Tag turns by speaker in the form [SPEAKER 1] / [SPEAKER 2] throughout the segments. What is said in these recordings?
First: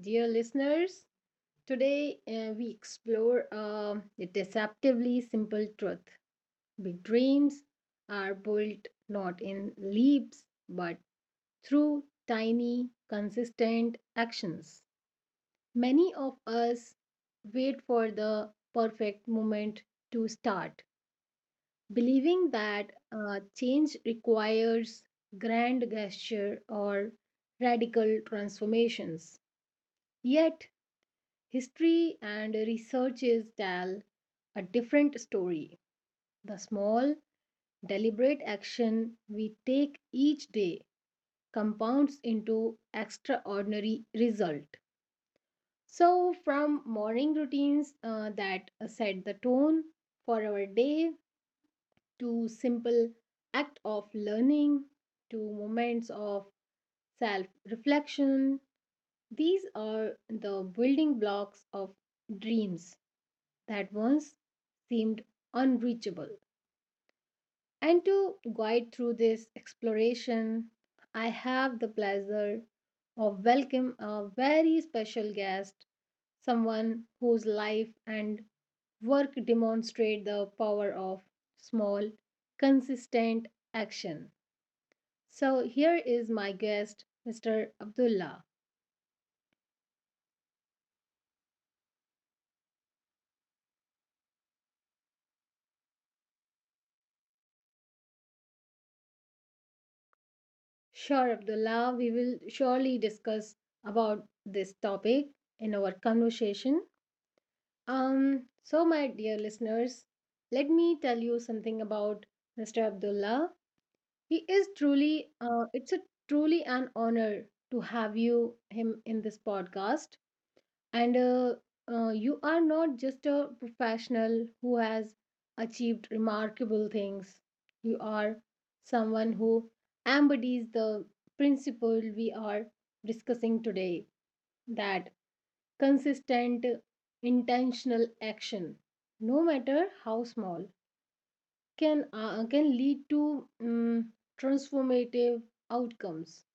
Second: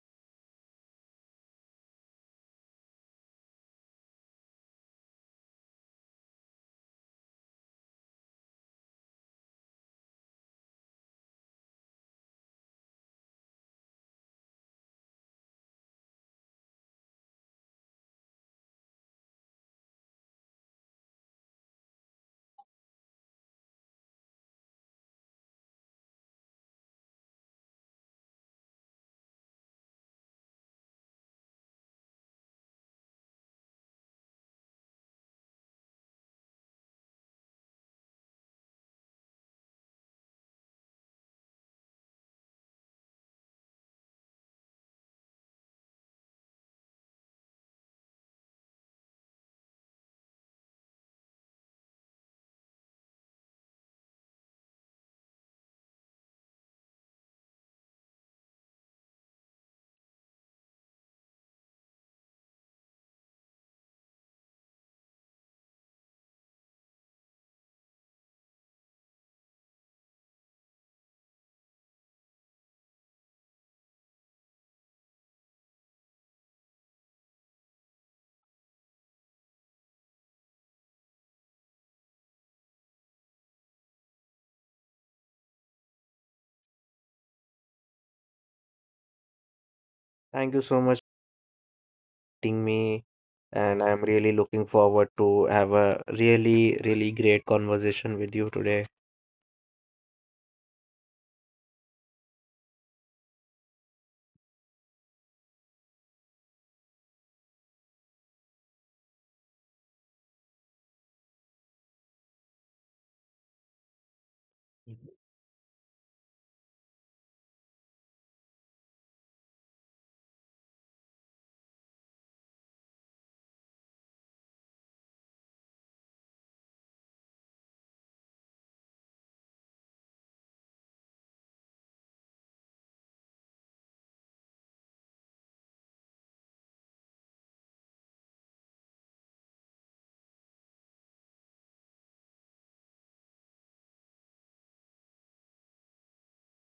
[SPEAKER 1] Dear listeners, today we explore the deceptively simple truth. Big dreams are built not in leaps but through tiny, consistent actions. Many of us wait for the perfect moment to start believing that change requires grand gesture or radical transformations. Yet, history and researches tell a different story. The small, deliberate action we take each day compounds into extraordinary result. So, from morning routines that set the tone for our day to simple act of learning to moments of self reflection these are the building blocks of dreams that once seemed unreachable and to guide through this exploration I have the pleasure of welcome a very special guest someone whose life and work demonstrate the power of small consistent action. So here is my guest, Mr. Abdullah.
[SPEAKER 2] Thank you so much for meeting me, and I'm really looking forward to have a really, really great conversation with you today.
[SPEAKER 1] Sure, Abdullah, we will surely discuss about this topic in our conversation. So my dear listeners, let me tell you something about Mr. Abdullah. He is truly, it's a truly an honor to have you him in this podcast. And you are not just a professional who has achieved remarkable things you are someone who embodies the principle we are discussing today that consistent intentional action no matter how small can lead to mm transformative outcomes.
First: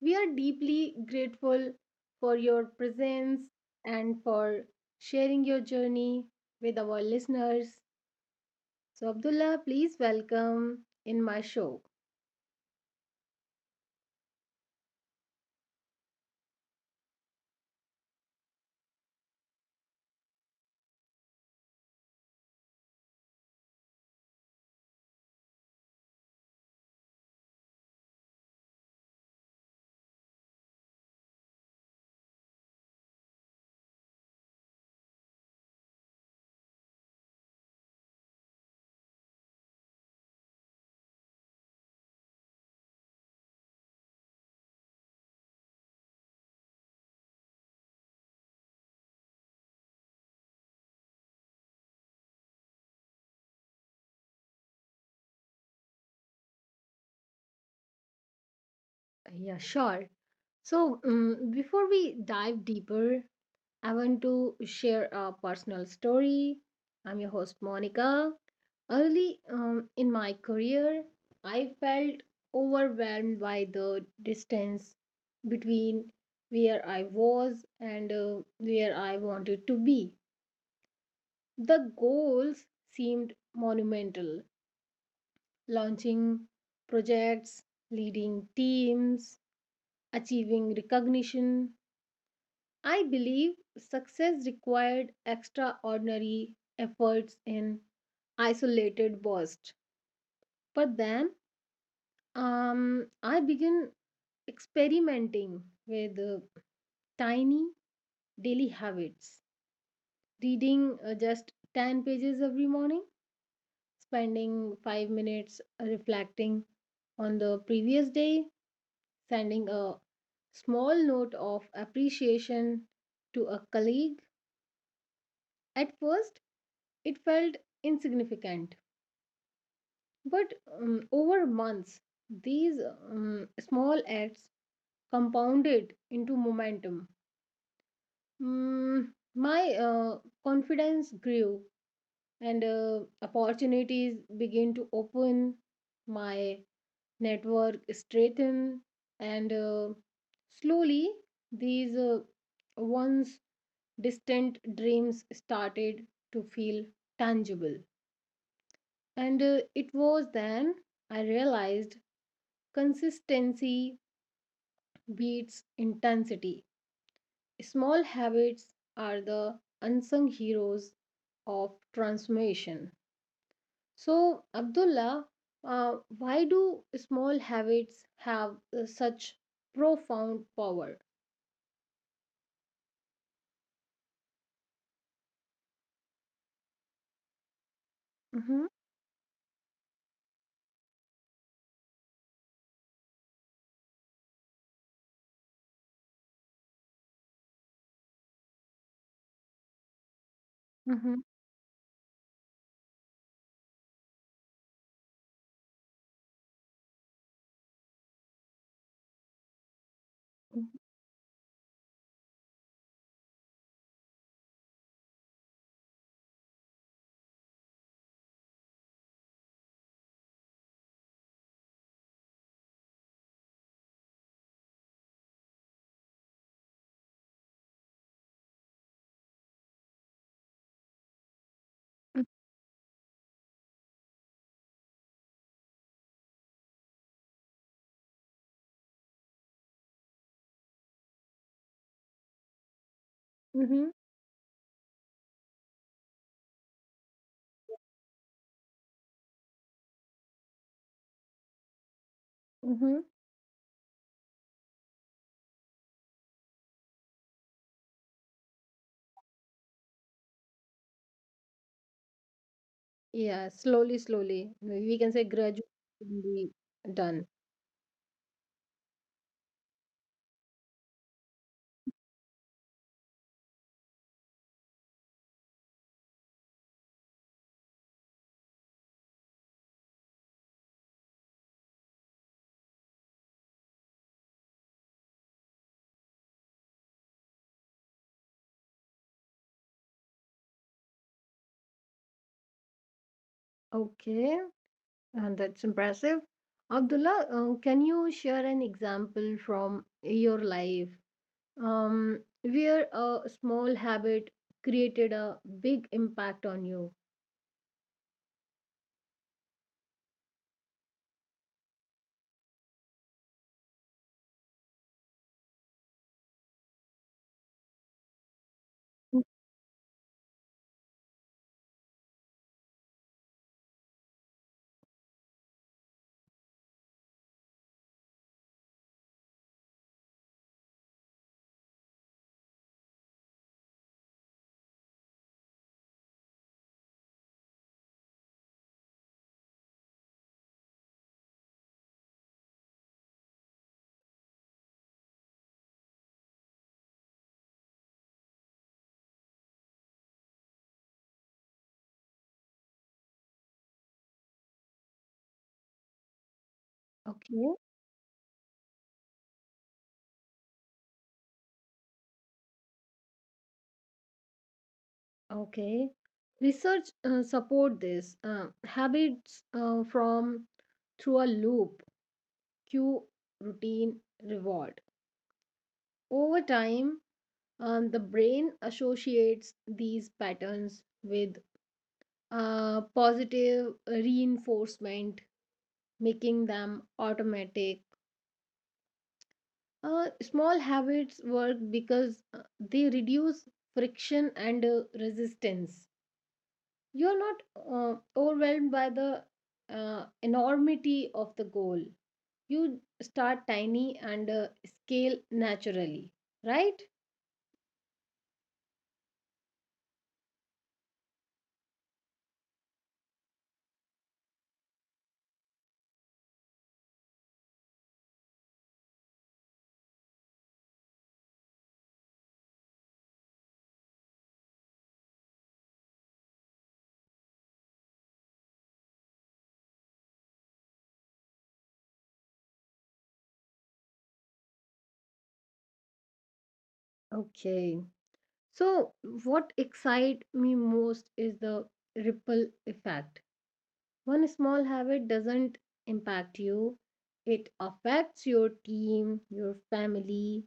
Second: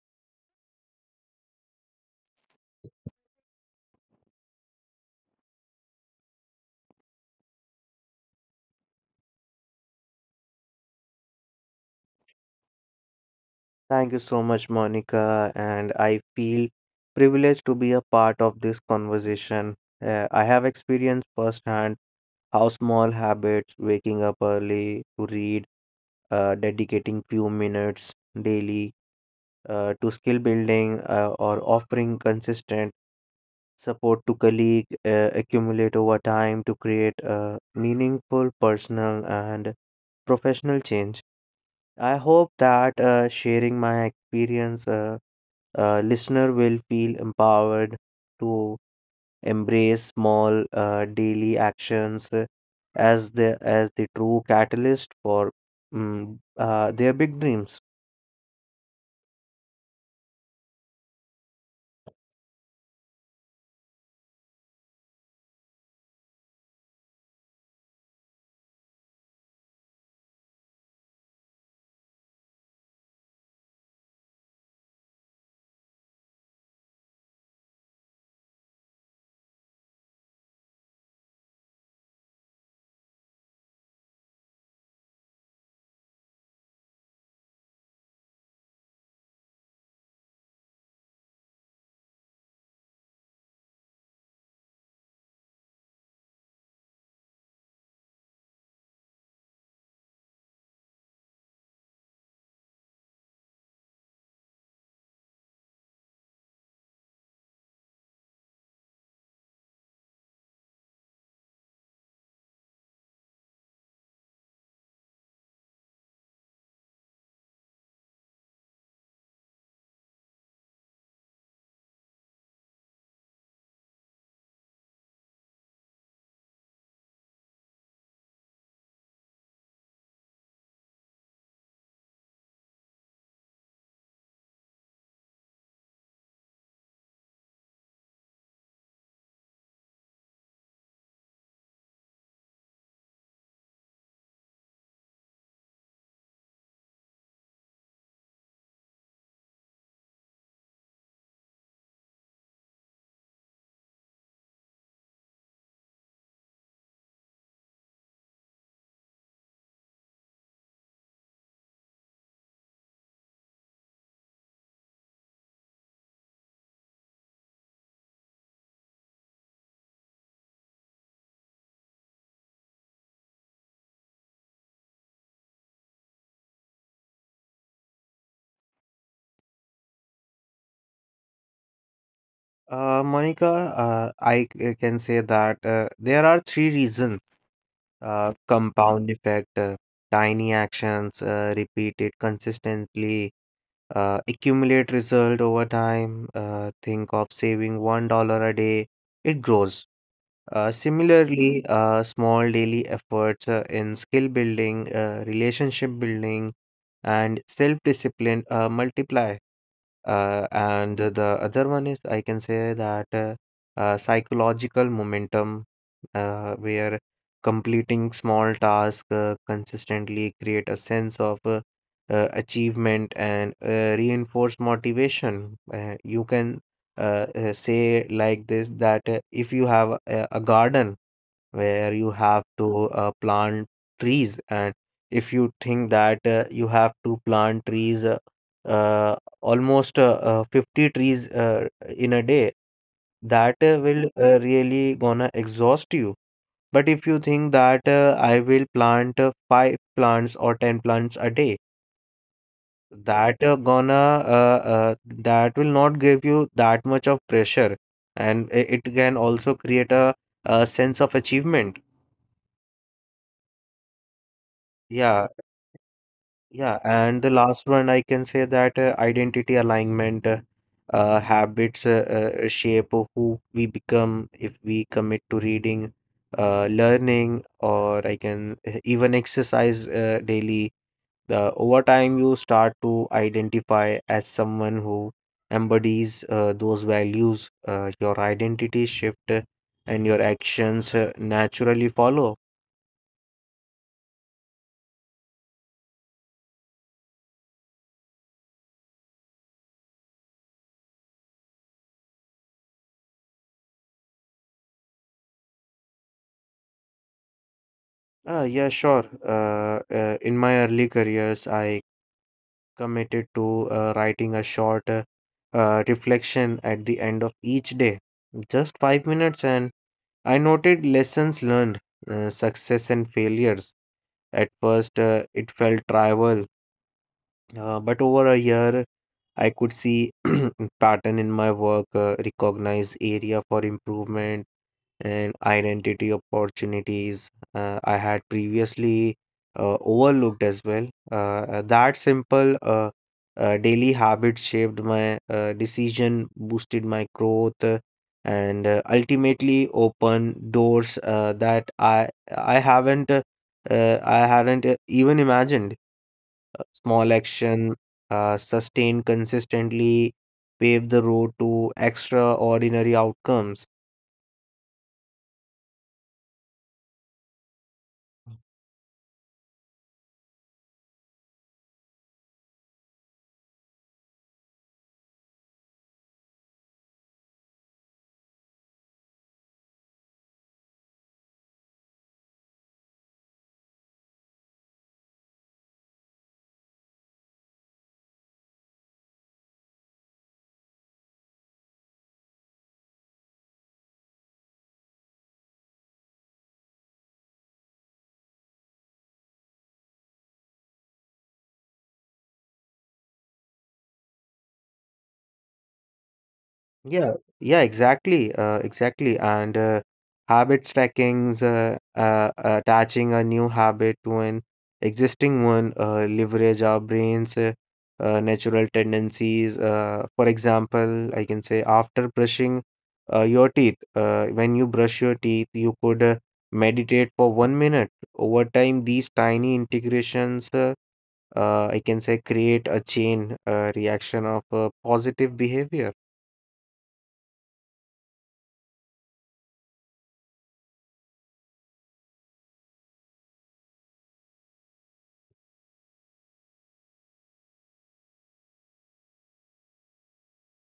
[SPEAKER 1] We are deeply grateful for your presence and for sharing your journey with our listeners. So, Abdullah, please welcome in my show.
[SPEAKER 2] Thank you so much, Monica, and I feel privileged to be a part of this conversation. I have experienced firsthand how small habits, waking up early to read, dedicating few minutes daily to skill building, or offering consistent Support to colleague accumulate over time to create a meaningful personal and professional change. I hope that sharing my experience, listener will feel empowered to embrace small daily actions as the true catalyst for their big dreams.
[SPEAKER 1] Yeah, sure. So, before we dive deeper, I want to share a personal story. I'm your host, Monica. Early in my career, I felt overwhelmed by the distance between where I was and where I wanted to be. The goals seemed monumental launching projects, leading teams, achieving recognition. I believe success required extraordinary efforts in isolated bursts. But then I began experimenting with tiny daily habits, reading just 10 pages every morning, spending 5 minutes reflecting on the previous day, sending a small note of appreciation to a colleague. At first, it felt insignificant, but over months, these small acts compounded into momentum. Mm, my confidence grew and opportunities began to open my network strengthened, and slowly these once distant dreams started to feel tangible and it was then I realized consistency beats intensity small habits are the unsung heroes of transformation. So, Abdullah, why do small habits have such profound power?
[SPEAKER 2] Monica, I can say that there are three reasons:
[SPEAKER 1] Mm-hmm,
[SPEAKER 2] compound effect. Tiny actions repeated consistently accumulate result over time. Think of saving $1 a day, it grows.
[SPEAKER 1] mm-hmm,
[SPEAKER 2] Similarly, small daily efforts in skill building, relationship building, and self discipline multiply. And the other one is, I can say that psychological momentum, where completing small tasks consistently create a sense of achievement and reinforce motivation. You can say like this that if you have a garden where you
[SPEAKER 1] mm-hmm,
[SPEAKER 2] have to plant trees. And if you think that you have to plant trees, uh, almost 50 trees in a day, that
[SPEAKER 1] mm-hmm.
[SPEAKER 2] will really gonna exhaust you. But if you think that I will plant five plants or 10 plants a day,
[SPEAKER 1] Mm-hmm.
[SPEAKER 2] that gonna that will not give you that much of pressure, and it can also create a sense of achievement.
[SPEAKER 1] Yeah, slowly, slowly. We can
[SPEAKER 2] Yeah.
[SPEAKER 1] say gradually will be
[SPEAKER 2] Yeah, and the
[SPEAKER 1] done.
[SPEAKER 2] last one I can say that identity alignment. Uh, habits shape who we become if we commit to reading, learning, or I can even exercise daily. The over time you start to identify as someone who embodies those values. Your identity shift and your actions naturally follow.
[SPEAKER 1] Okay, and that's impressive. Abdullah, can you share an example from your life um, where a small habit created a big impact on you?
[SPEAKER 2] Yeah, sure. In my early careers, I committed to writing a short reflection at the end of each day, just 5 minutes, and I noted lessons learned, success and failures. At first, it felt trivial, but over a year, I could see pattern in my work, recognize area for improvement, and identity opportunities I had previously overlooked as well. That simple daily habit shaped my decision, boosted my growth, and ultimately opened doors that I haven't uh, I hadn't even imagined. A small
[SPEAKER 1] Okay,
[SPEAKER 2] action sustained consistently paved the road to extraordinary outcomes.
[SPEAKER 1] okay. Research support this habits from through a loop, cue, routine, reward. Over time, the brain associates these patterns with positive reinforcement, making them automatic. Small habits work because they reduce friction and resistance. You're not overwhelmed by the enormity of the goal. You start tiny and scale naturally, right?
[SPEAKER 2] Yeah, yeah, exactly, exactly. And habit stackings, attaching a new habit to an existing one, leverage our brain's natural tendencies. For example, I can say after brushing your teeth, when you brush your teeth, you could meditate for 1 minute. Over time, these tiny integrations, I can say, create a chain reaction of positive behavior.
[SPEAKER 1] Okay. So, what excites me most is the ripple effect. One small habit doesn't impact you, it affects your team, your family,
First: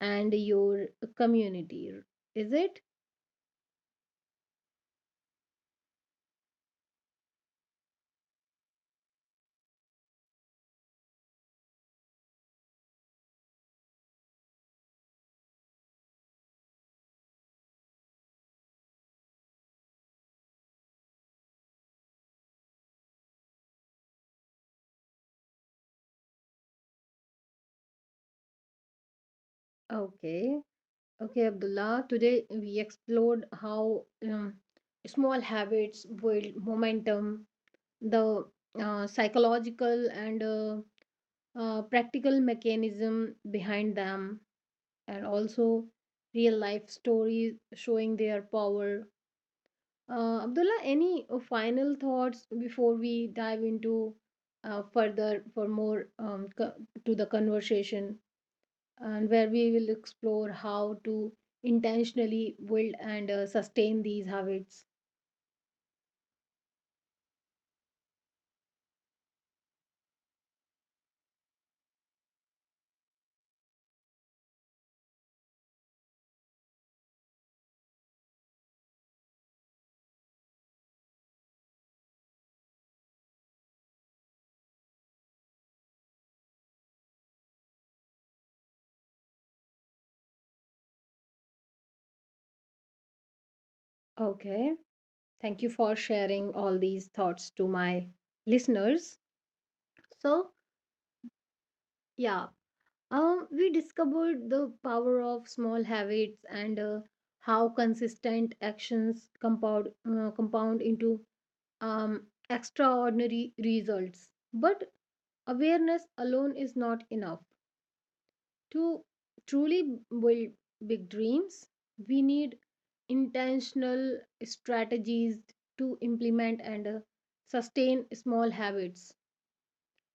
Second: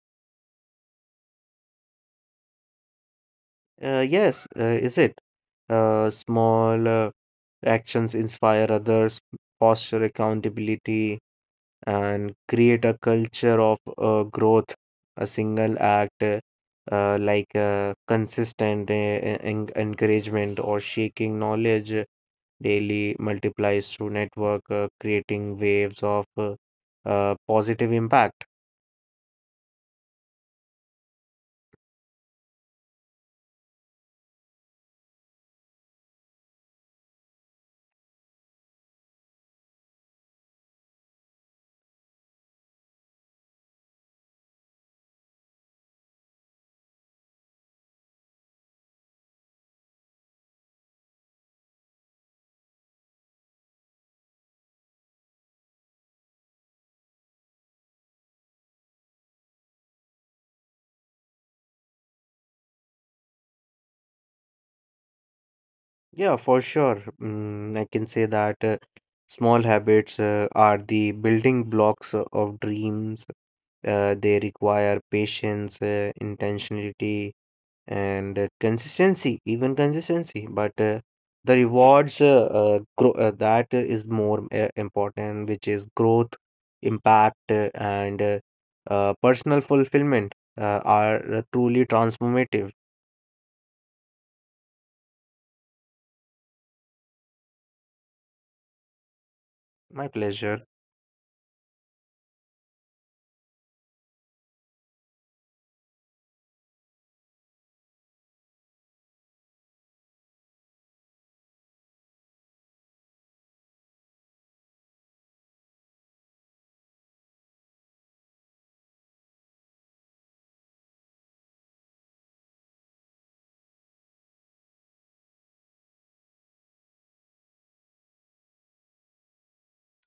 [SPEAKER 1] and your community. Is it?
[SPEAKER 2] Yes, is it? Small actions inspire others, foster accountability, and create a culture of growth. A single act, like consistent e-, en encouragement or shaking knowledge daily, multiplies through network, creating waves of positive impact.
[SPEAKER 1] Okay. Okay, Abdullah, today we explored how small habits build momentum, the psychological and practical mechanism behind them, and also real life stories showing their power. Abdullah, any final thoughts before we dive into further for more to the conversation? And where we will explore how to intentionally build and sustain these habits.
[SPEAKER 2] Yeah, for sure. Mm, I can say that small habits are the building blocks of dreams. They require patience, intentionality, and consistency, even consistency. But the rewards grow, that is more important, which is growth, impact, and personal fulfillment are truly transformative.
[SPEAKER 1] Okay, thank you for sharing all these thoughts to my listeners.
[SPEAKER 2] My
[SPEAKER 1] So,
[SPEAKER 2] pleasure.
[SPEAKER 1] yeah, we discovered the power of small habits and how consistent actions compound into um, extraordinary results. But awareness alone is not enough. To truly build big dreams, we need intentional strategies to implement and sustain small habits.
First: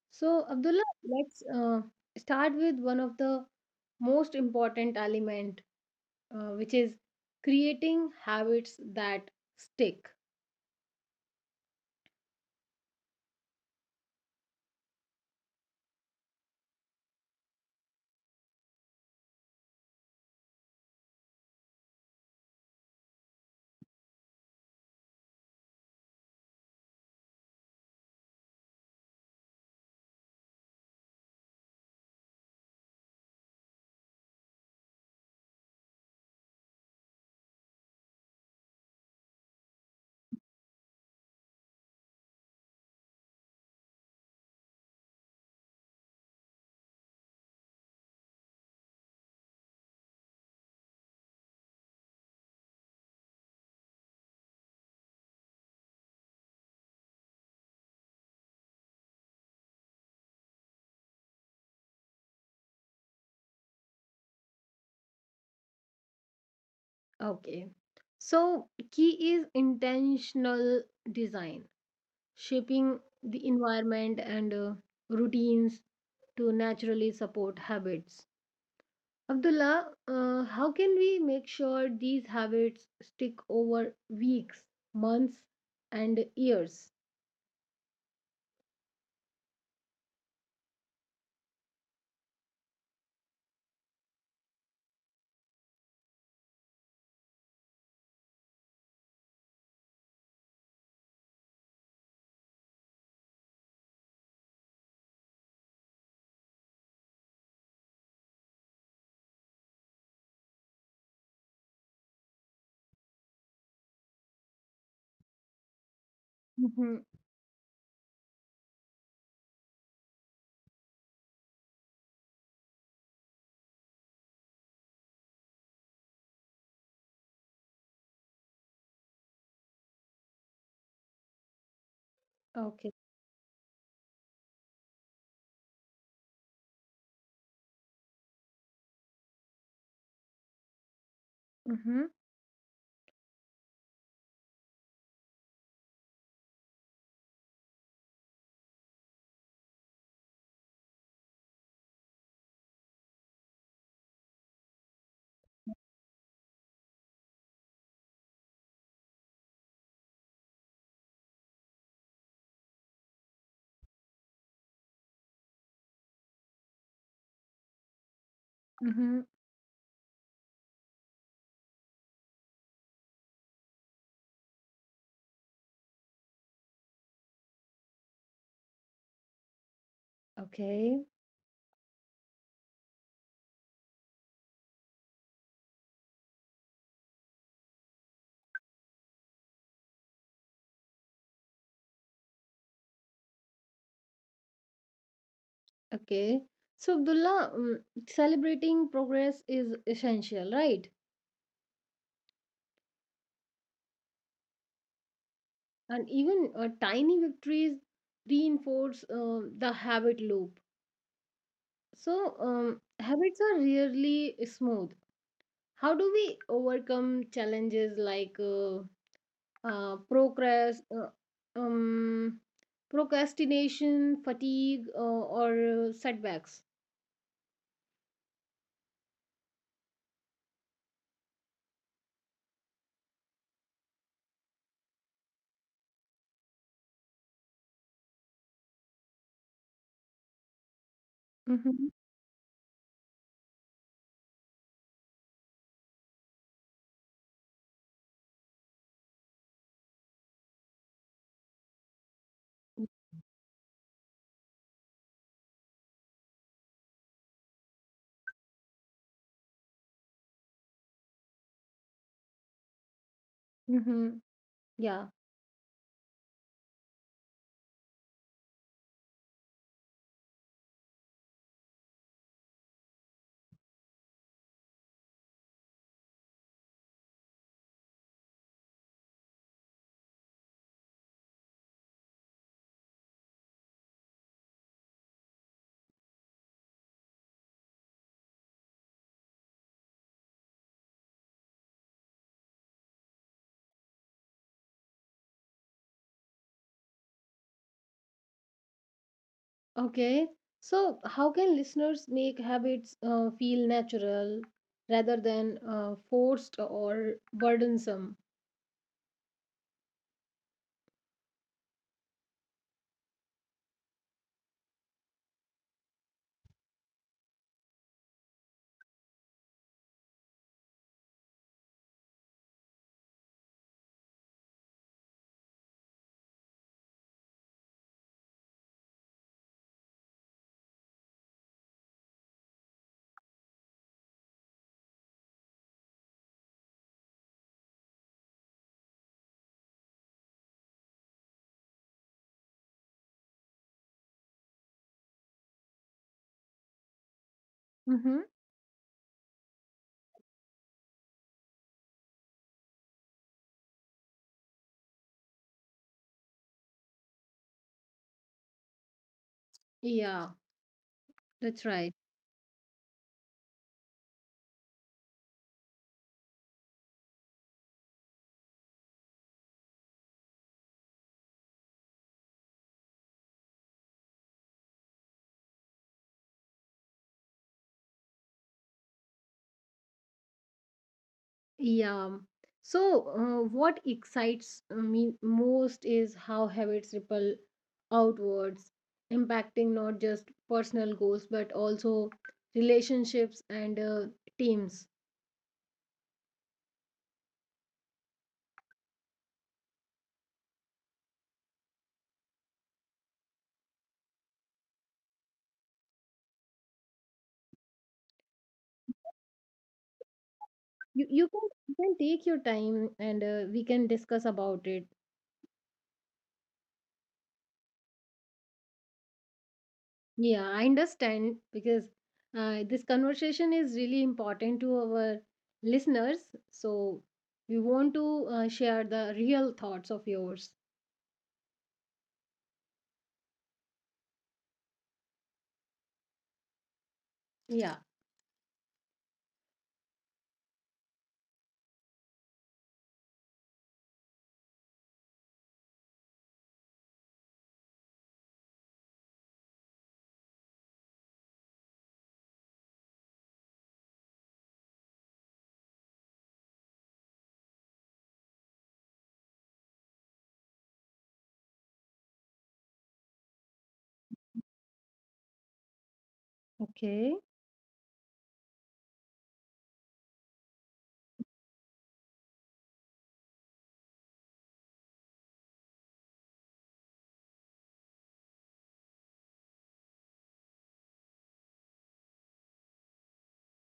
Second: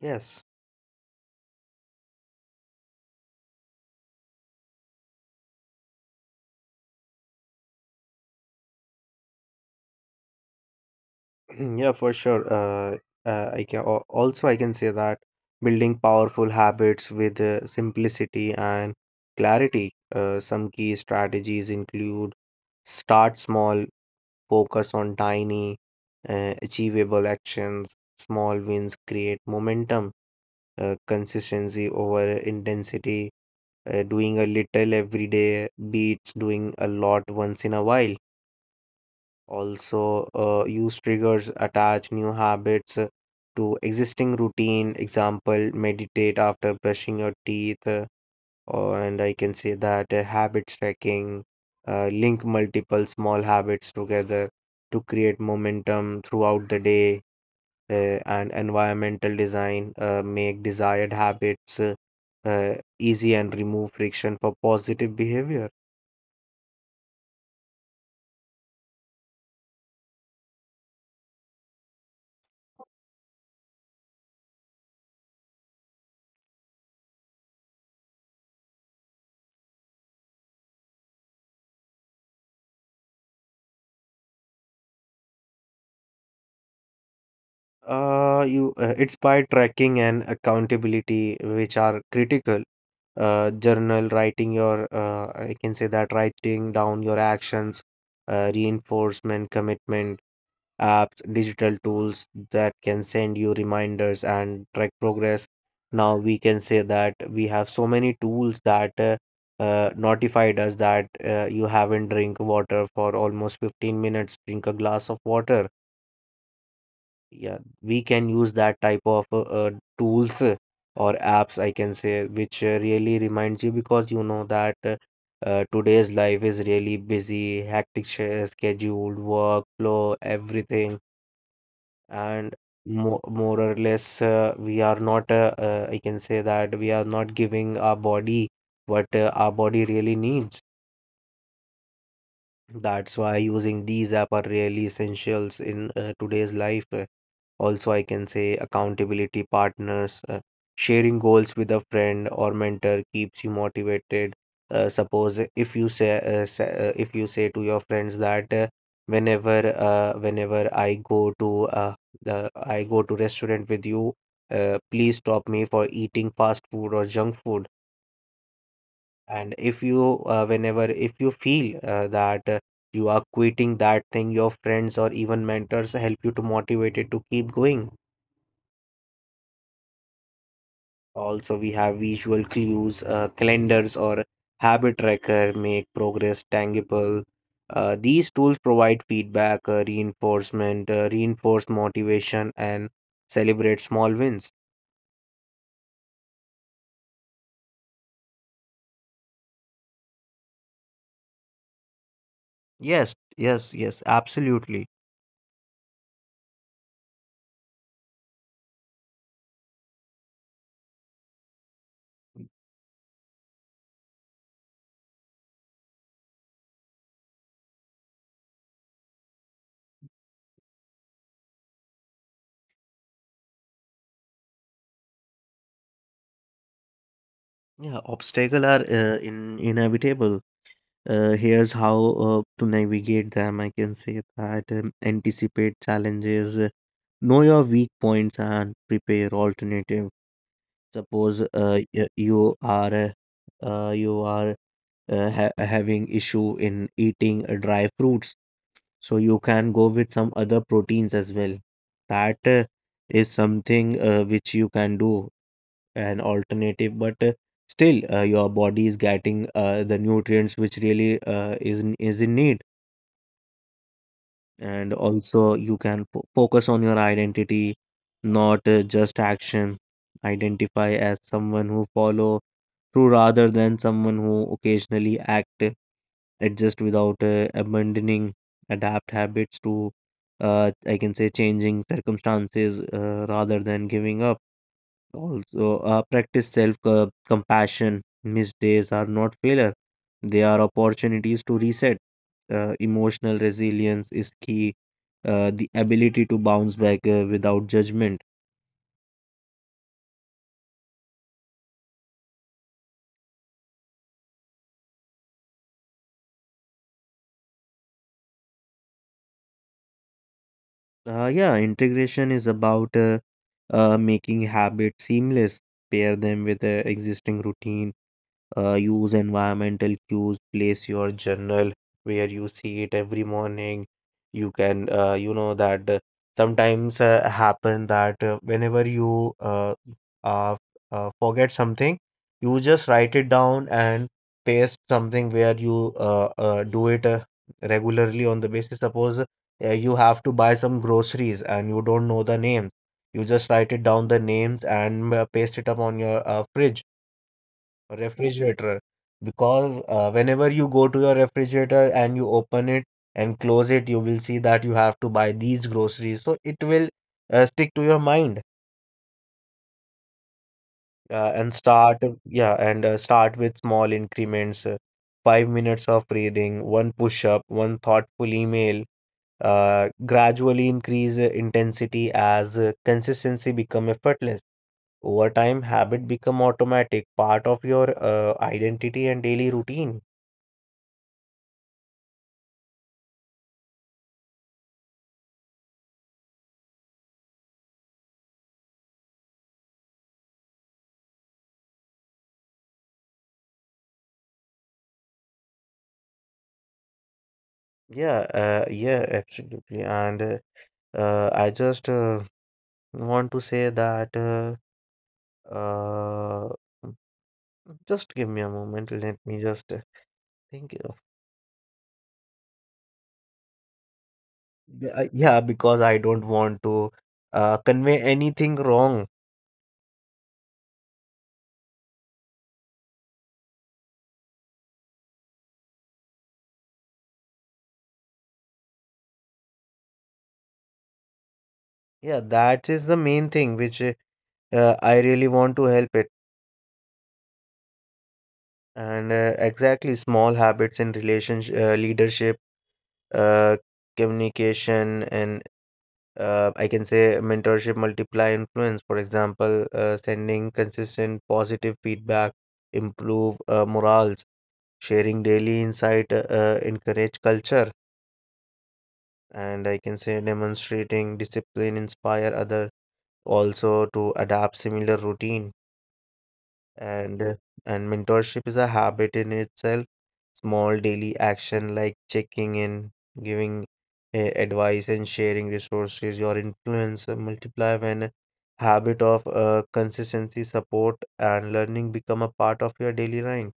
[SPEAKER 2] Yes.
[SPEAKER 1] So, Abdullah, let's start with one of the most important element, which is creating habits that stick.
[SPEAKER 2] Mm, yeah, for sure. I can say that building powerful habits with simplicity and clarity. Some key strategies include start small, focus on tiny, achievable actions. Small wins create momentum. Consistency over intensity. Doing a little every day beats doing a lot once in a while. Also, use triggers, attach new habits to existing routine. Example, meditate after brushing your teeth, or and I can say that habit tracking, link multiple small habits together to create momentum throughout the day, uh, and environmental design, make desired habits uh, easy and remove friction for positive behavior.
[SPEAKER 1] Okay. So, key is intentional design, shaping the environment and routines to naturally support habits. Abdullah, how can we make sure these habits stick over weeks, months, and years?
[SPEAKER 2] You It's by tracking and accountability which are critical. Journal writing your, I can say, that writing down your actions, reinforcement, commitment, apps, digital tools that can send you reminders and track progress. Now we can say that we have so many tools that notified us that you haven't drink water for almost 15 minutes. Drink a glass of water,
[SPEAKER 1] Mm-hmm.
[SPEAKER 2] yeah, we can use that type of tools or apps, I can say, which really reminds you because you know that today's life is really busy, hectic schedule, workflow, everything, and
[SPEAKER 1] Okay.
[SPEAKER 2] more or less we are not, I can say that we are not giving our body what our body really needs.
[SPEAKER 1] Mm-hmm.
[SPEAKER 2] That's why using these app are really essentials in today's life. Also, I can say accountability partners, sharing goals with a friend or mentor keeps you motivated. Suppose if you say, if you say to your friends that whenever I go to the I go to restaurant with you, please stop me for eating fast food or junk food,
[SPEAKER 1] Mm-hmm.
[SPEAKER 2] and if you whenever if you feel that you are quitting that thing, your friends or even mentors help you to motivate it to keep going.
[SPEAKER 1] Okay.
[SPEAKER 2] Also, we have visual clues, calendars, or habit tracker make progress tangible. These tools provide feedback, reinforcement, reinforce motivation, and celebrate small wins.
[SPEAKER 1] Okay. So, Abdullah, celebrating progress is essential, right?
[SPEAKER 2] Yes, yes, yes, absolutely.
[SPEAKER 1] And even tiny victories reinforce the habit loop. So, habits are rarely smooth. How do we overcome challenges like uh, progress, uh, um, procrastination, fatigue, or setbacks?
[SPEAKER 2] Yeah, obstacles are inevitable. Here's how to navigate them. I can say that anticipate challenges, know your weak points, and prepare alternatives. Suppose
[SPEAKER 1] Mm-hmm.
[SPEAKER 2] you are uh, you are having issue in eating dry fruits, so you can go with some other proteins as well. That is something which you can do an alternative, but still your body is getting the nutrients which really is in need,
[SPEAKER 1] Mm-hmm.
[SPEAKER 2] and
[SPEAKER 1] Yeah.
[SPEAKER 2] also you can focus on your identity, not just action. Identify as someone who follow through rather than someone who occasionally act. Uh, adjust without abandoning. Adapt habits to I can say changing circumstances rather than giving up. Also, practice self compassion. Mistakes are not failure, they are opportunities to reset. Emotional resilience is key, the ability to bounce back without judgment.
[SPEAKER 1] Okay. So, how can listeners make habits feel natural rather than forced or burdensome?
[SPEAKER 2] Yeah, integration is about making habits seamless, pair them with existing routine, use environmental cues, place your journal where you see it every morning. You can you know that sometimes happen that whenever you uh, forget something, you just write it down and paste something where you do it regularly on the basis. Suppose you have to buy some groceries and you don't know the names, you just write it down the names and paste it up on your fridge,
[SPEAKER 1] Mm-hmm.
[SPEAKER 2] refrigerator, because whenever you go to your refrigerator and you open it and close it, you will see that you have to buy these groceries. So it will stick to your mind,
[SPEAKER 1] Yeah,
[SPEAKER 2] uh, and
[SPEAKER 1] that's right.
[SPEAKER 2] start, yeah, and start with small increments, 5 minutes of reading, one push up, one thoughtful email. Gradually increase intensity as consistency become effortless. Over time, habit become automatic, part of your identity and daily routine.
[SPEAKER 1] Yeah. So, what excites me most is how habits ripple outwards, impacting not just personal goals but also relationships and teams.
[SPEAKER 2] Yeah, yeah, absolutely. And I just want to say that uh, just give me a moment. Let me just think of.
[SPEAKER 1] You can you can take your time and we can discuss about it.
[SPEAKER 2] Yeah, because I don't want to convey anything wrong.
[SPEAKER 1] Yeah, I understand because this conversation is really important to our listeners. So we want to share the real thoughts of yours.
[SPEAKER 2] Yeah, that is the main thing which I really want to help it.
[SPEAKER 1] Yeah.
[SPEAKER 2] And exactly, small habits in relationship, leadership, uh, communication, and I can say mentorship multiply influence. For example, sending consistent positive feedback, improve morals, sharing daily insight, encourage culture, and I can say demonstrating discipline inspire other also to adapt similar routine.
[SPEAKER 1] Okay.
[SPEAKER 2] and uh, and mentorship is a habit in itself, small daily action like checking in, giving advice and sharing resources. Your influence multiply when habit of consistency, support and learning become a part of your daily life.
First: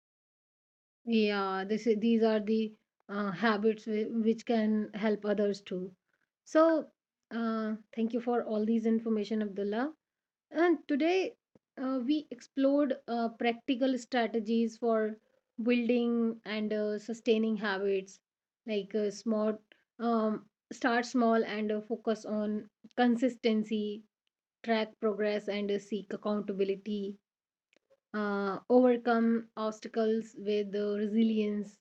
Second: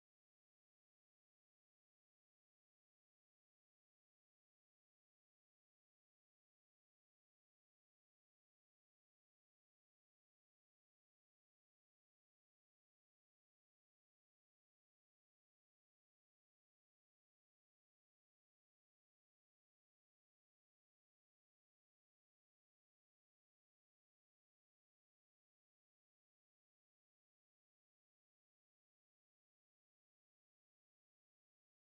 [SPEAKER 1] Yeah, this is, these are the habits which can help others too. So, thank you for all these information, Abdullah. And today we explored practical strategies for building and sustaining habits, like smart, um, start small and focus on consistency, track progress, and seek accountability. Overcome obstacles with resilience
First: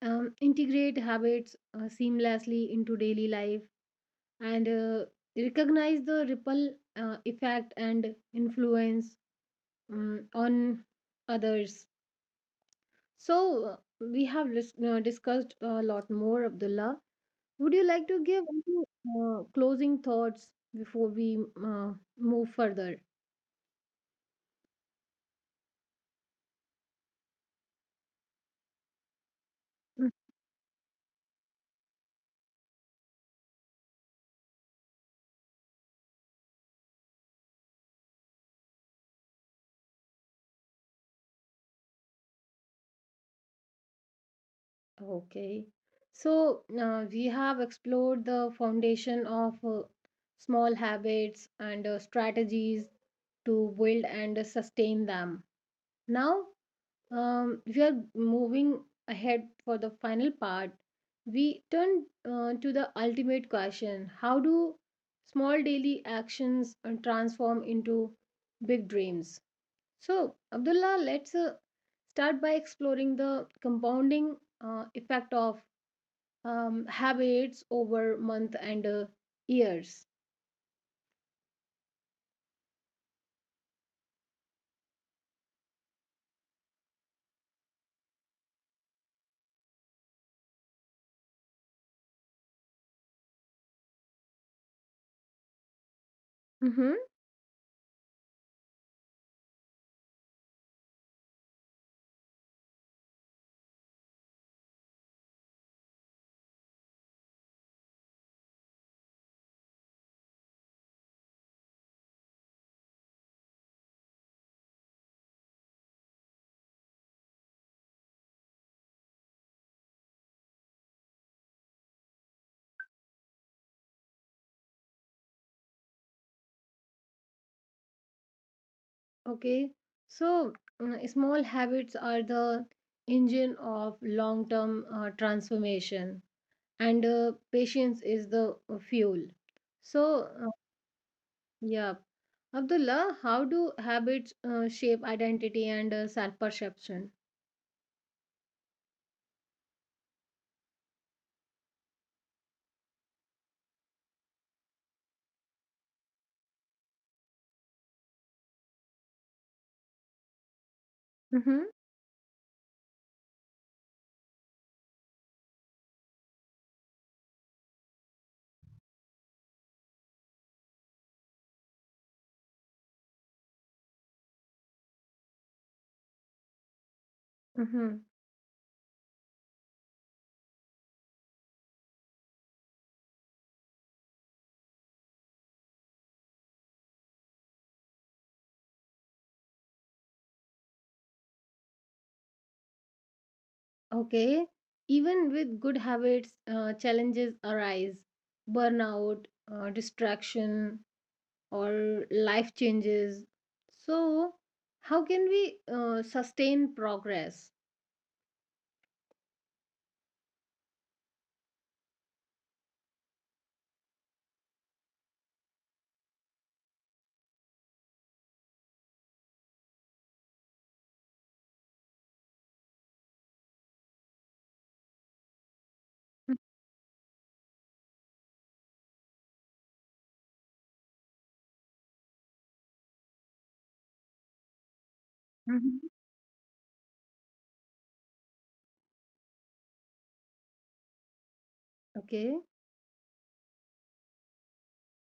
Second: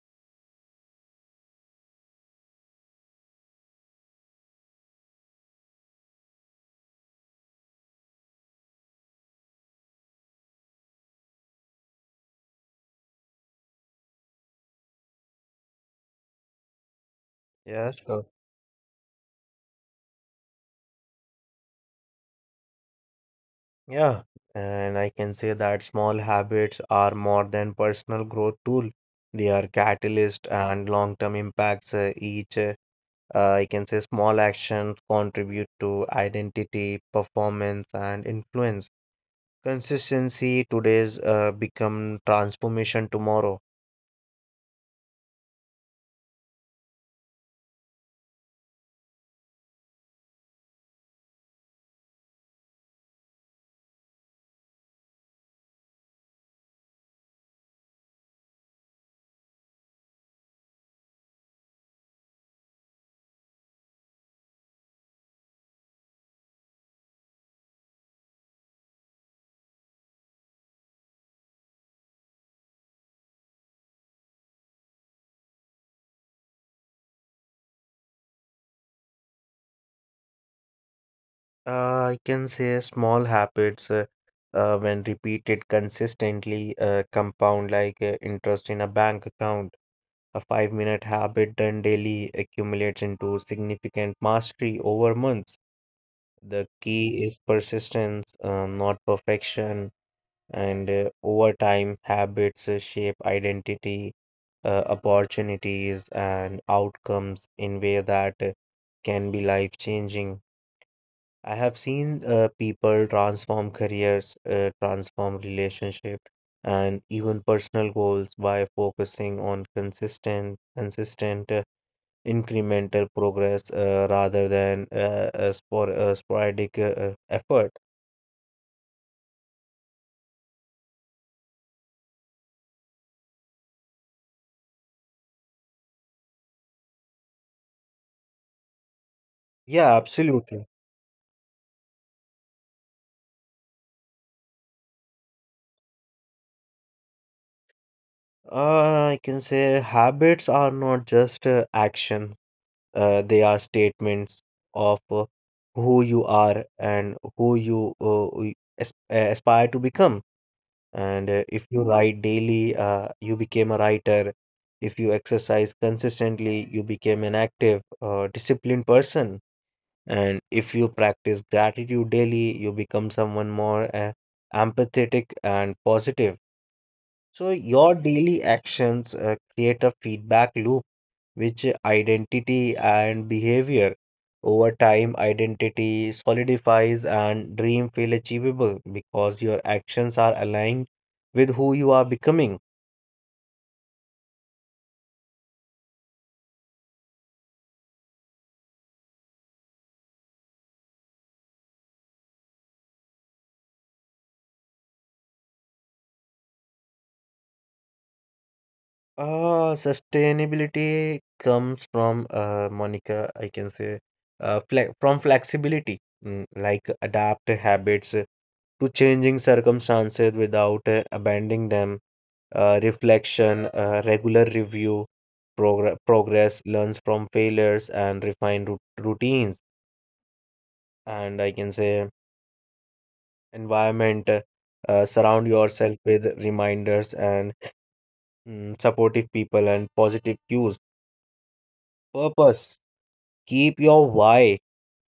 [SPEAKER 1] integrate habits seamlessly into daily life and recognize the ripple effect and influence on others. So, we have discussed a lot more, Abdullah. Would you
[SPEAKER 2] Yeah,
[SPEAKER 1] like to
[SPEAKER 2] sure.
[SPEAKER 1] give any closing thoughts before we move further?
[SPEAKER 2] Yeah, and I can say that small habits are more than personal growth tool. They are
[SPEAKER 1] Mm.
[SPEAKER 2] catalyst and long term impacts, each I can say small actions contribute to identity, performance, and influence. Consistency today's become transformation tomorrow.
[SPEAKER 1] Okay. So, we have explored the foundation of small habits and strategies to build and sustain them. Now, we are moving ahead for the final part. We turn to the ultimate question. How do small daily actions transform into big dreams? So, Abdullah, let's start by exploring the compounding effect of habits over month and years.
[SPEAKER 2] I can say small habits when repeated consistently compound like interest in a bank account. A five-minute habit done daily accumulates into significant mastery over months. The
[SPEAKER 1] Mm-hmm.
[SPEAKER 2] key is persistence, not perfection. And over time, habits shape identity, opportunities, and outcomes in way that can be life-changing. I have seen people transform careers, transform relationship, and even personal goals by focusing on consistent incremental progress rather than a sporadic effort.
[SPEAKER 1] Okay, so small habits are the engine of long term transformation, and patience is the fuel.
[SPEAKER 2] Yeah,
[SPEAKER 1] So,
[SPEAKER 2] absolutely.
[SPEAKER 1] yeah, Abdullah, how do habits shape identity and self perception?
[SPEAKER 2] I can say habits are not just action, they are statements of who you are and who you aspire to become. And
[SPEAKER 1] Mm-hmm,
[SPEAKER 2] if you write daily, you became a writer. If you exercise consistently, you became an active, disciplined person. And if you practice gratitude daily, you become someone more empathetic and positive. So
[SPEAKER 1] mm-hmm.
[SPEAKER 2] your daily actions create a feedback loop which identity and behavior. Over time identity solidifies and dream feel achievable because your actions are aligned with who you are becoming.
[SPEAKER 1] Okay, even with good habits, challenges arise burnout, distraction, or life changes. So, how can we sustain progress?
[SPEAKER 2] Sustainability comes from Monica, I can say, fle from flexibility, mm, like adapt habits to changing circumstances without abandoning them. Reflection, regular review, progress, learns from failures, and refine routines. And I can say environment, surround
[SPEAKER 1] Mhm.
[SPEAKER 2] yourself with reminders and mm, supportive people and positive cues.
[SPEAKER 1] Okay,
[SPEAKER 2] Purpose. Keep your why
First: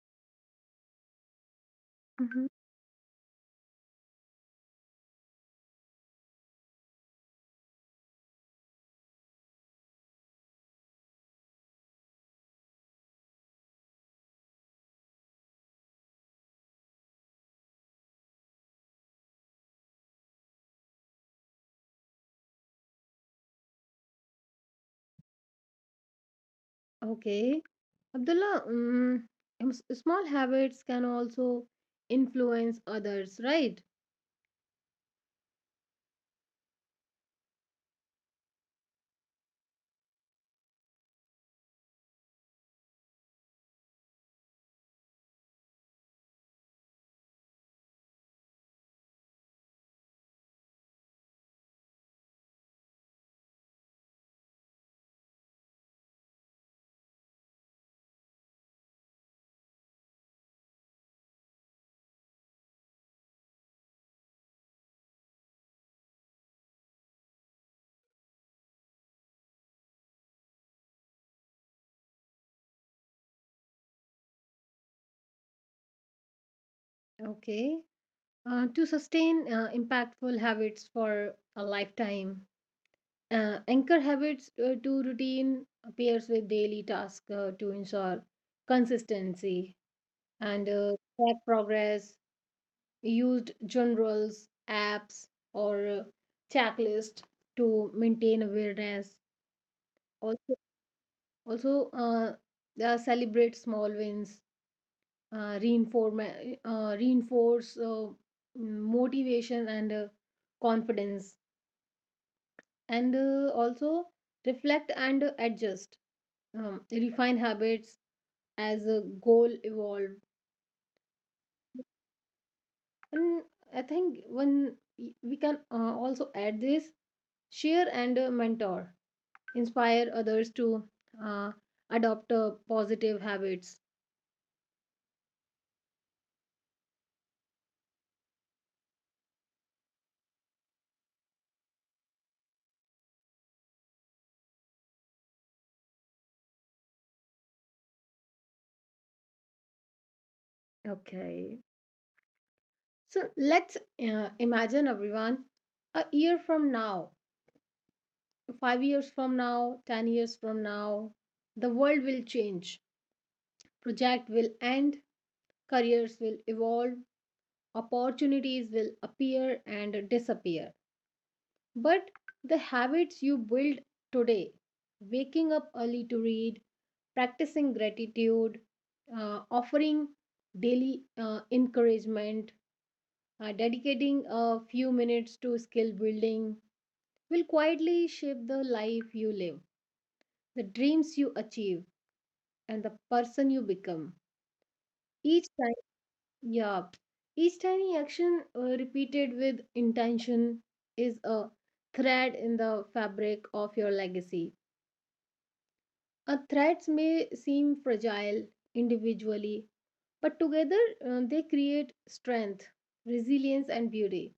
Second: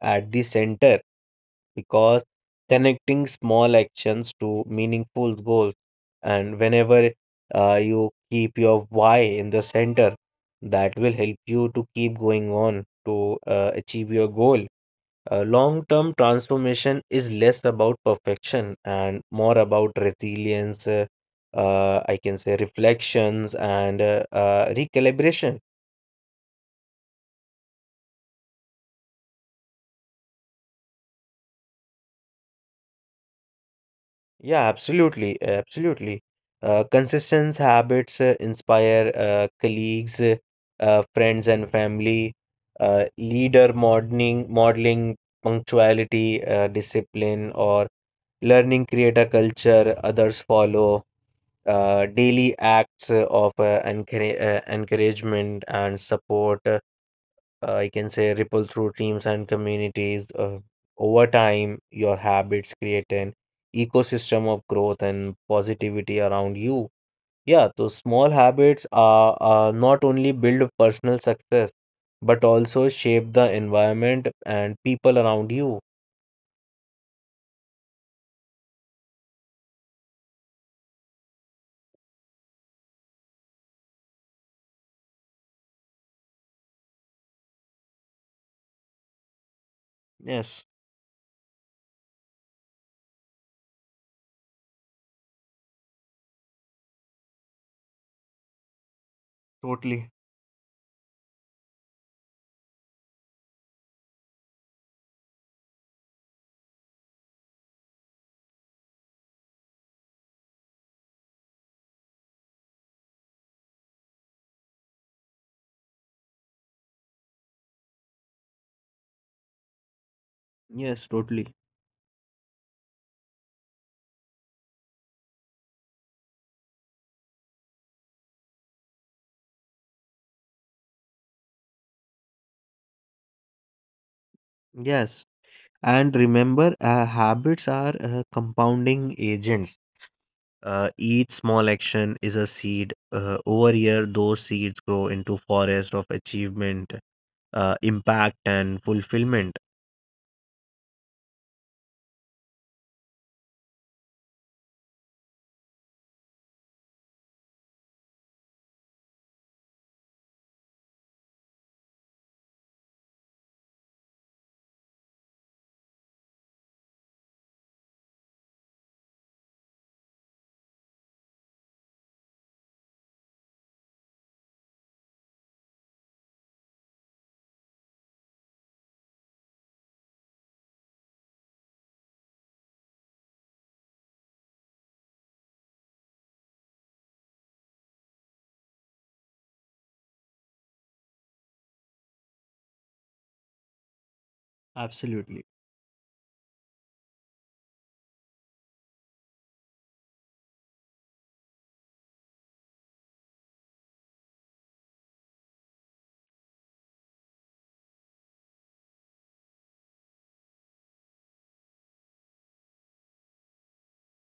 [SPEAKER 2] at the center, because
[SPEAKER 1] Mhm.
[SPEAKER 2] connecting small actions to meaningful goals. And whenever you keep your why in the center, that will help you to keep going on to achieve your goal. Uh, long term transformation is less about perfection and more about resilience, I can say reflections and recalibration.
[SPEAKER 1] Okay. Abdullah, small habits can also influence others, right?
[SPEAKER 2] Yeah, absolutely, absolutely. Consistent habits inspire colleagues, friends, and family. Uh, leader modeling, punctuality, discipline, or learning create a culture others follow. Daily acts of encouragement and support, I can say, ripple through teams and communities. Over time, your habits create an ecosystem of growth and positivity around you. Yeah, those small habits are not only build personal success, but also shape the environment and people around you.
[SPEAKER 1] Okay. To sustain impactful habits for a lifetime, anchor habits to routine appears with daily tasks to ensure consistency
[SPEAKER 2] Yes,
[SPEAKER 1] and track progress used generals, apps, or checklist to maintain awareness.
[SPEAKER 2] totally.
[SPEAKER 1] Also, also uh, celebrate small wins, uh, reinforce, reinforce motivation and confidence, and also reflect and adjust, refine habits as a goal evolve.
[SPEAKER 2] Yes, totally.
[SPEAKER 1] And I think when we can also add this share and mentor inspire others to uh, adopt positive habits.
[SPEAKER 2] Yes. And remember, habits are compounding agents. Each small action is a seed. Over here, those seeds grow into forest of achievement, impact, and fulfillment.
[SPEAKER 1] Okay. So let's imagine everyone a year from now, 5 years from now, 10 years from now, the world will change. Project will end, careers will evolve, opportunities will appear and disappear. But the habits you build today, waking up early to read, practicing gratitude, offering daily encouragement, dedicating a few minutes to skill building, will quietly shape the life you live, the dreams you achieve, and the person you become. Each
[SPEAKER 2] Absolutely.
[SPEAKER 1] time, yeah, each tiny action repeated with intention is a thread in the fabric of your legacy. Threats may seem fragile individually, but together they create strength, resilience, and beauty.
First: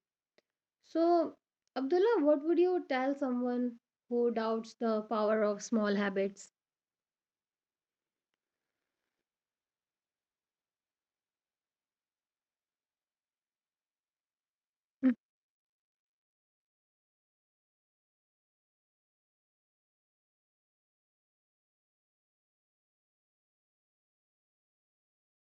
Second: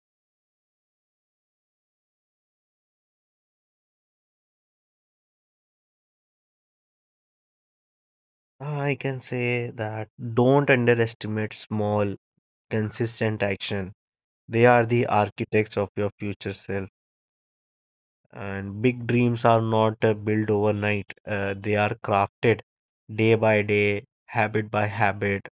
[SPEAKER 1] So, Abdullah, what would you tell someone who doubts the power of small habits?
[SPEAKER 2] I can say that don't underestimate small, consistent action. They are the
[SPEAKER 1] Mm.
[SPEAKER 2] architects of your future self. And big dreams are not built overnight, they are crafted day by day, habit by habit.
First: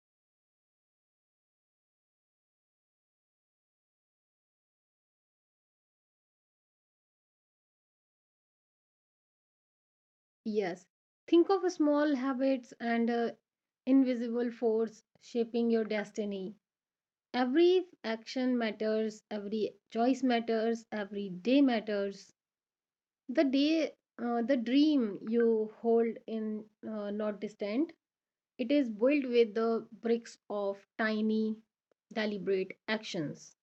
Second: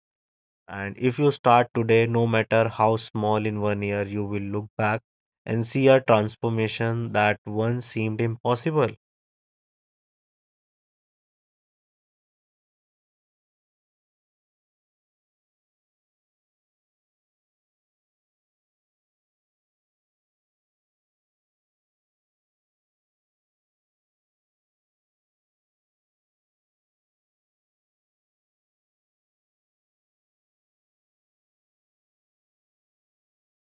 [SPEAKER 2] And if you start today, no matter how small, in one year, you will look back and see a transformation that once seemed impossible.
[SPEAKER 1] Yes, think of a small habits and a invisible force shaping your destiny. Every action matters, every choice matters, every day matters. The day the dream you hold in not distant it is built with the bricks of tiny deliberate actions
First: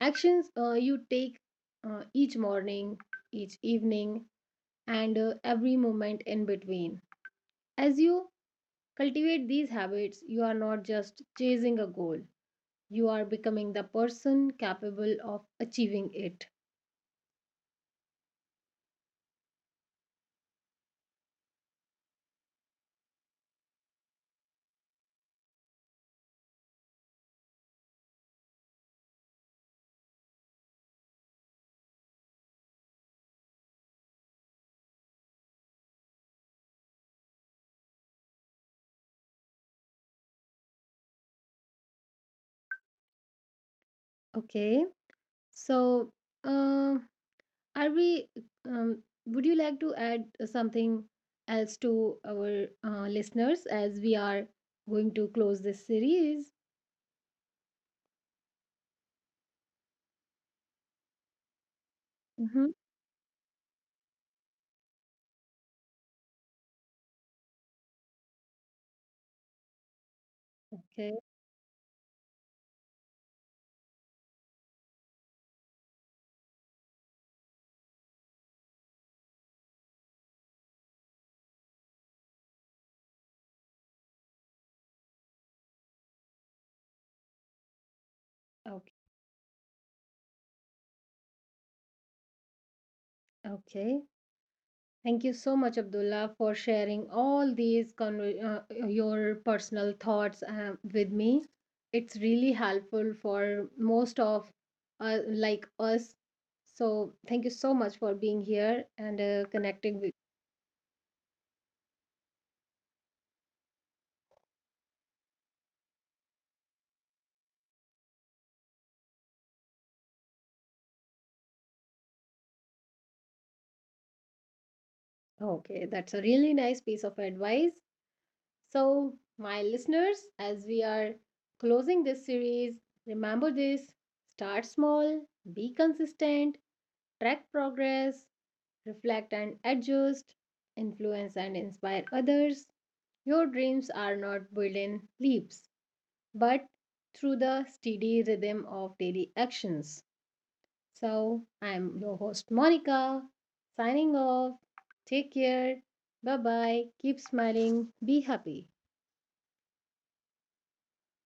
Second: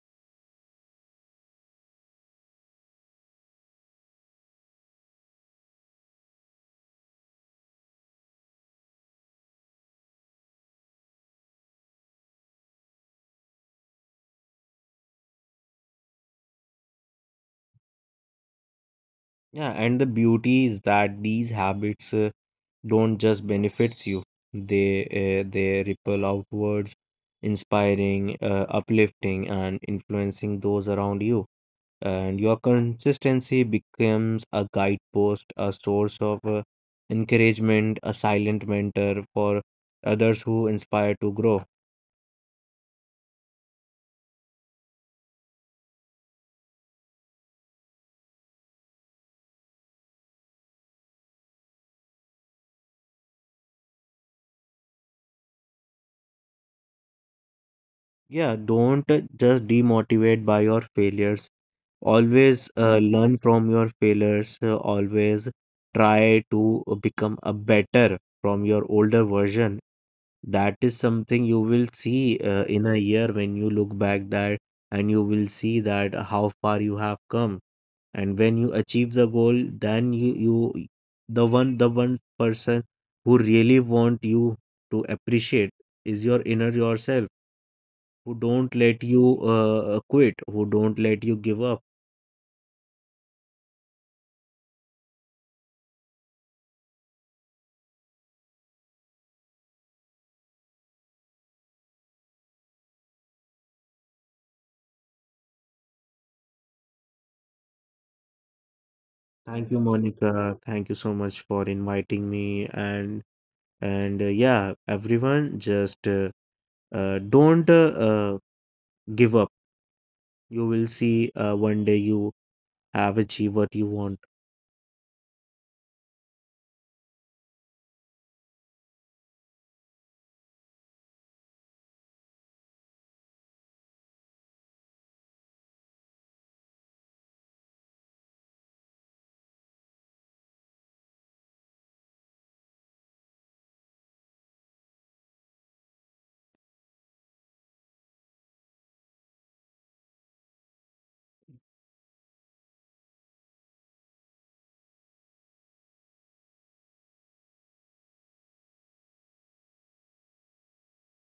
[SPEAKER 1] actions you take each morning each evening and every moment in between as you cultivate these habits you are not just chasing a goal you are becoming the person capable of achieving it.
[SPEAKER 2] Yeah, and the beauty is that these habits don't just benefits you, they ripple outwards, inspiring, uplifting and influencing those around you. And your consistency becomes a guidepost, a source of encouragement, a silent mentor for others who inspire to grow.
[SPEAKER 1] Okay, so, uh, are we, would you like to add something else to our listeners as we are going to close this series?
[SPEAKER 2] Yeah, don't just demotivate by your failures. Always
[SPEAKER 1] Hmm.
[SPEAKER 2] learn from your failures. Always try to become a better from your older version. That is
[SPEAKER 1] Okay,
[SPEAKER 2] something you will see in a year when you look back that. And you will see that how far you have come. And when you achieve the goal, then you, the one person who really want you to appreciate is your inner yourself, who don't let you
[SPEAKER 1] okay,
[SPEAKER 2] quit, who don't let you give up.
[SPEAKER 1] okay. Thank you so much, Abdullah, for sharing all these your personal thoughts with me. It's really helpful for most of like us. So thank you so much for being here
[SPEAKER 2] Thank
[SPEAKER 1] and
[SPEAKER 2] you,
[SPEAKER 1] connecting
[SPEAKER 2] Monica.
[SPEAKER 1] with.
[SPEAKER 2] Thank you so much for inviting me. And yeah, everyone, just don't give up. You will see one day you have achieved what you want.
[SPEAKER 1] Okay, that's a really nice piece of advice. So, my listeners, as we are closing this series, remember this start small, be consistent, track progress, reflect and adjust, influence and inspire others. Your dreams are not built in leaps, but through the steady rhythm of daily actions. So, I'm your host, Monica, signing off. Take care. Bye bye. Keep smiling. Be happy.